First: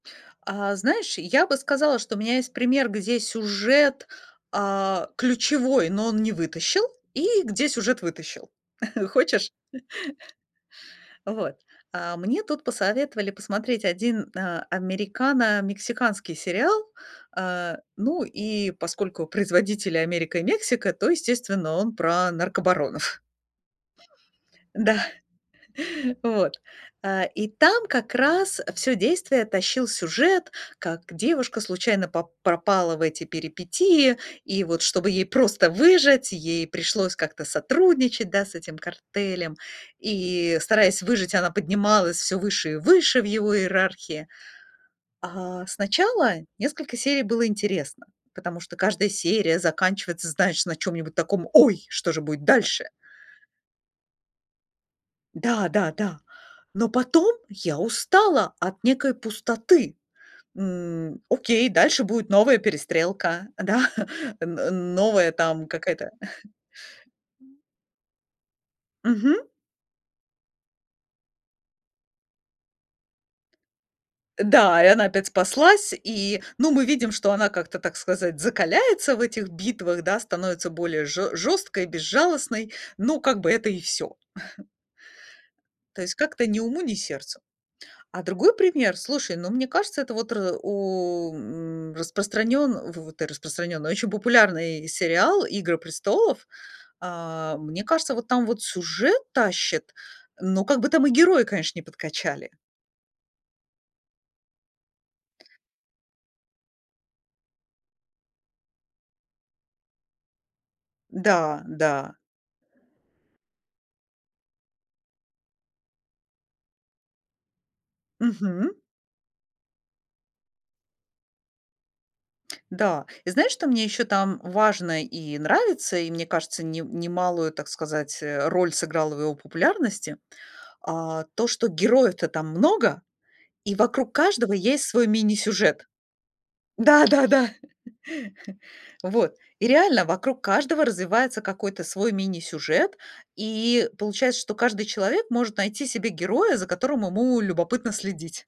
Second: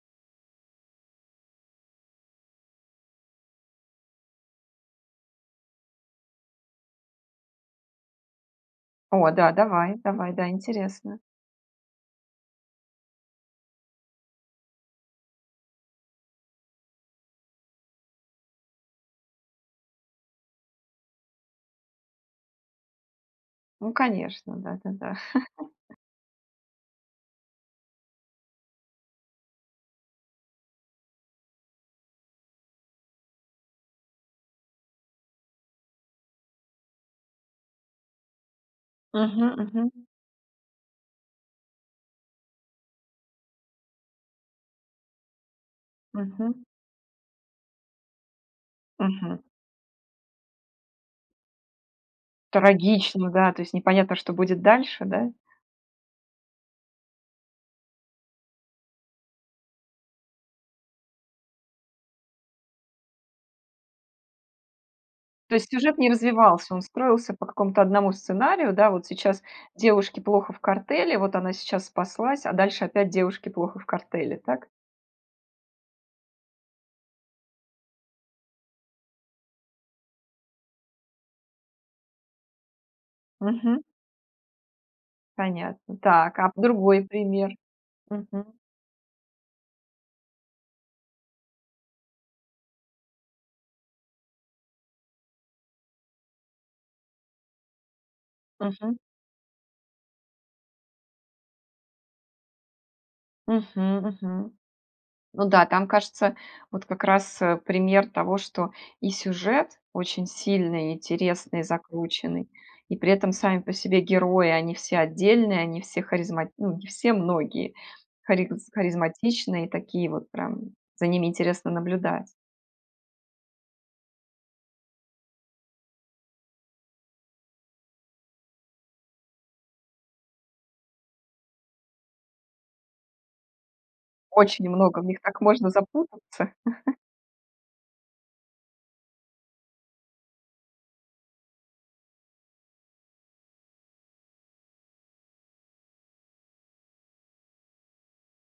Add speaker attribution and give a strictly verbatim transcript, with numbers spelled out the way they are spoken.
Speaker 1: А, знаешь, я бы сказала, что у меня есть пример, где сюжет, а, ключевой, но он не вытащил, и где сюжет вытащил.
Speaker 2: О да,
Speaker 1: Хочешь?
Speaker 2: давай. Давай, да, интересно.
Speaker 1: Вот. А мне тут посоветовали посмотреть один а, американо-мексиканский сериал. Э, ну, и поскольку производители- Америка и Мексика, то, естественно, он про наркобаронов.
Speaker 2: Ну, конечно, да да
Speaker 1: Да.
Speaker 2: да.
Speaker 1: Вот. Э, и там как раз, э, всё действие тащил сюжет: как девушка случайно пап пропала в эти перипетии, и вот, чтобы ей просто выжить, ей пришлось как-то сотрудничать, да, с этим
Speaker 2: Мгм
Speaker 1: картелем.
Speaker 2: мгм.
Speaker 1: И, стараясь выжить, она поднималась всё выше и выше в его иерархии. А, сначала
Speaker 2: Мгм.
Speaker 1: несколько серий было интересно, потому что каждая
Speaker 2: Мгм.
Speaker 1: серия заканчивается, знаешь, на чём-нибудь таком: ой, что же будет дальше?
Speaker 2: Трагично, да! То есть непонятно, что будет дальше, да?
Speaker 1: Да да да! Но потом я устала от некой пустоты. М, окей, дальше будет новая перестрелка, да, н новая
Speaker 2: То
Speaker 1: там,
Speaker 2: есть сюжет не
Speaker 1: какая-то
Speaker 2: развивался. Он строился по
Speaker 1: М.
Speaker 2: какому-то одному сценарию, да? Вот
Speaker 1: Мгм.
Speaker 2: сейчас девушке плохо в картеле, вот она сейчас спаслась, а дальше опять девушке плохо в картеле,
Speaker 1: Э,
Speaker 2: так?
Speaker 1: да, и она опять спаслась, и, ну, мы видим, что она как-то, так сказать, закаляется в этих битвах, да? Становится более жё жёсткой и безжалостной, но, как бы, это и
Speaker 2: Мгм.
Speaker 1: всё.
Speaker 2: Понятно.
Speaker 1: То есть
Speaker 2: Так,
Speaker 1: как-то
Speaker 2: а
Speaker 1: ни
Speaker 2: в
Speaker 1: уму ни
Speaker 2: другой
Speaker 1: сердцу.
Speaker 2: пример?
Speaker 1: А другой
Speaker 2: Мгм.
Speaker 1: пример, слушай, ну, мне кажется, это вот р у м, распространён фу ты, распространённый, очень популярный сериал- "Игры престолов". А, мне кажется, вот там вот
Speaker 2: Мгм.
Speaker 1: сюжет тащит, но как бы там и герои, конечно, не подкачали.
Speaker 2: Мгм, мгм. Ну да, там кажется, вот как раз, э, пример того, что и сюжет очень сильный, интересный,
Speaker 1: Да, да.
Speaker 2: закрученный. И при этом сами по себе герои: они все отдельные, они все харизма ну, не все, многие, хариз
Speaker 1: Мгм.
Speaker 2: харизматичные, такие вот прям. За ними интересно наблюдать.
Speaker 1: Да. И знаешь, что мне ещё там важно и нравится, и мне кажется, нем немалую, так сказать, э, роль сыграла в его популярности, а, то, что героев-то там много и вокруг каждого
Speaker 2: Очень
Speaker 1: есть
Speaker 2: много. В
Speaker 1: свой
Speaker 2: них так можно
Speaker 1: мини-сюжет.
Speaker 2: запутаться.
Speaker 1: Да да да! Вот. И реально, вокруг каждого развивается какой-то свой мини-сюжет, и получается, что каждый человек может найти себе героя, за которым ему любопытно следить.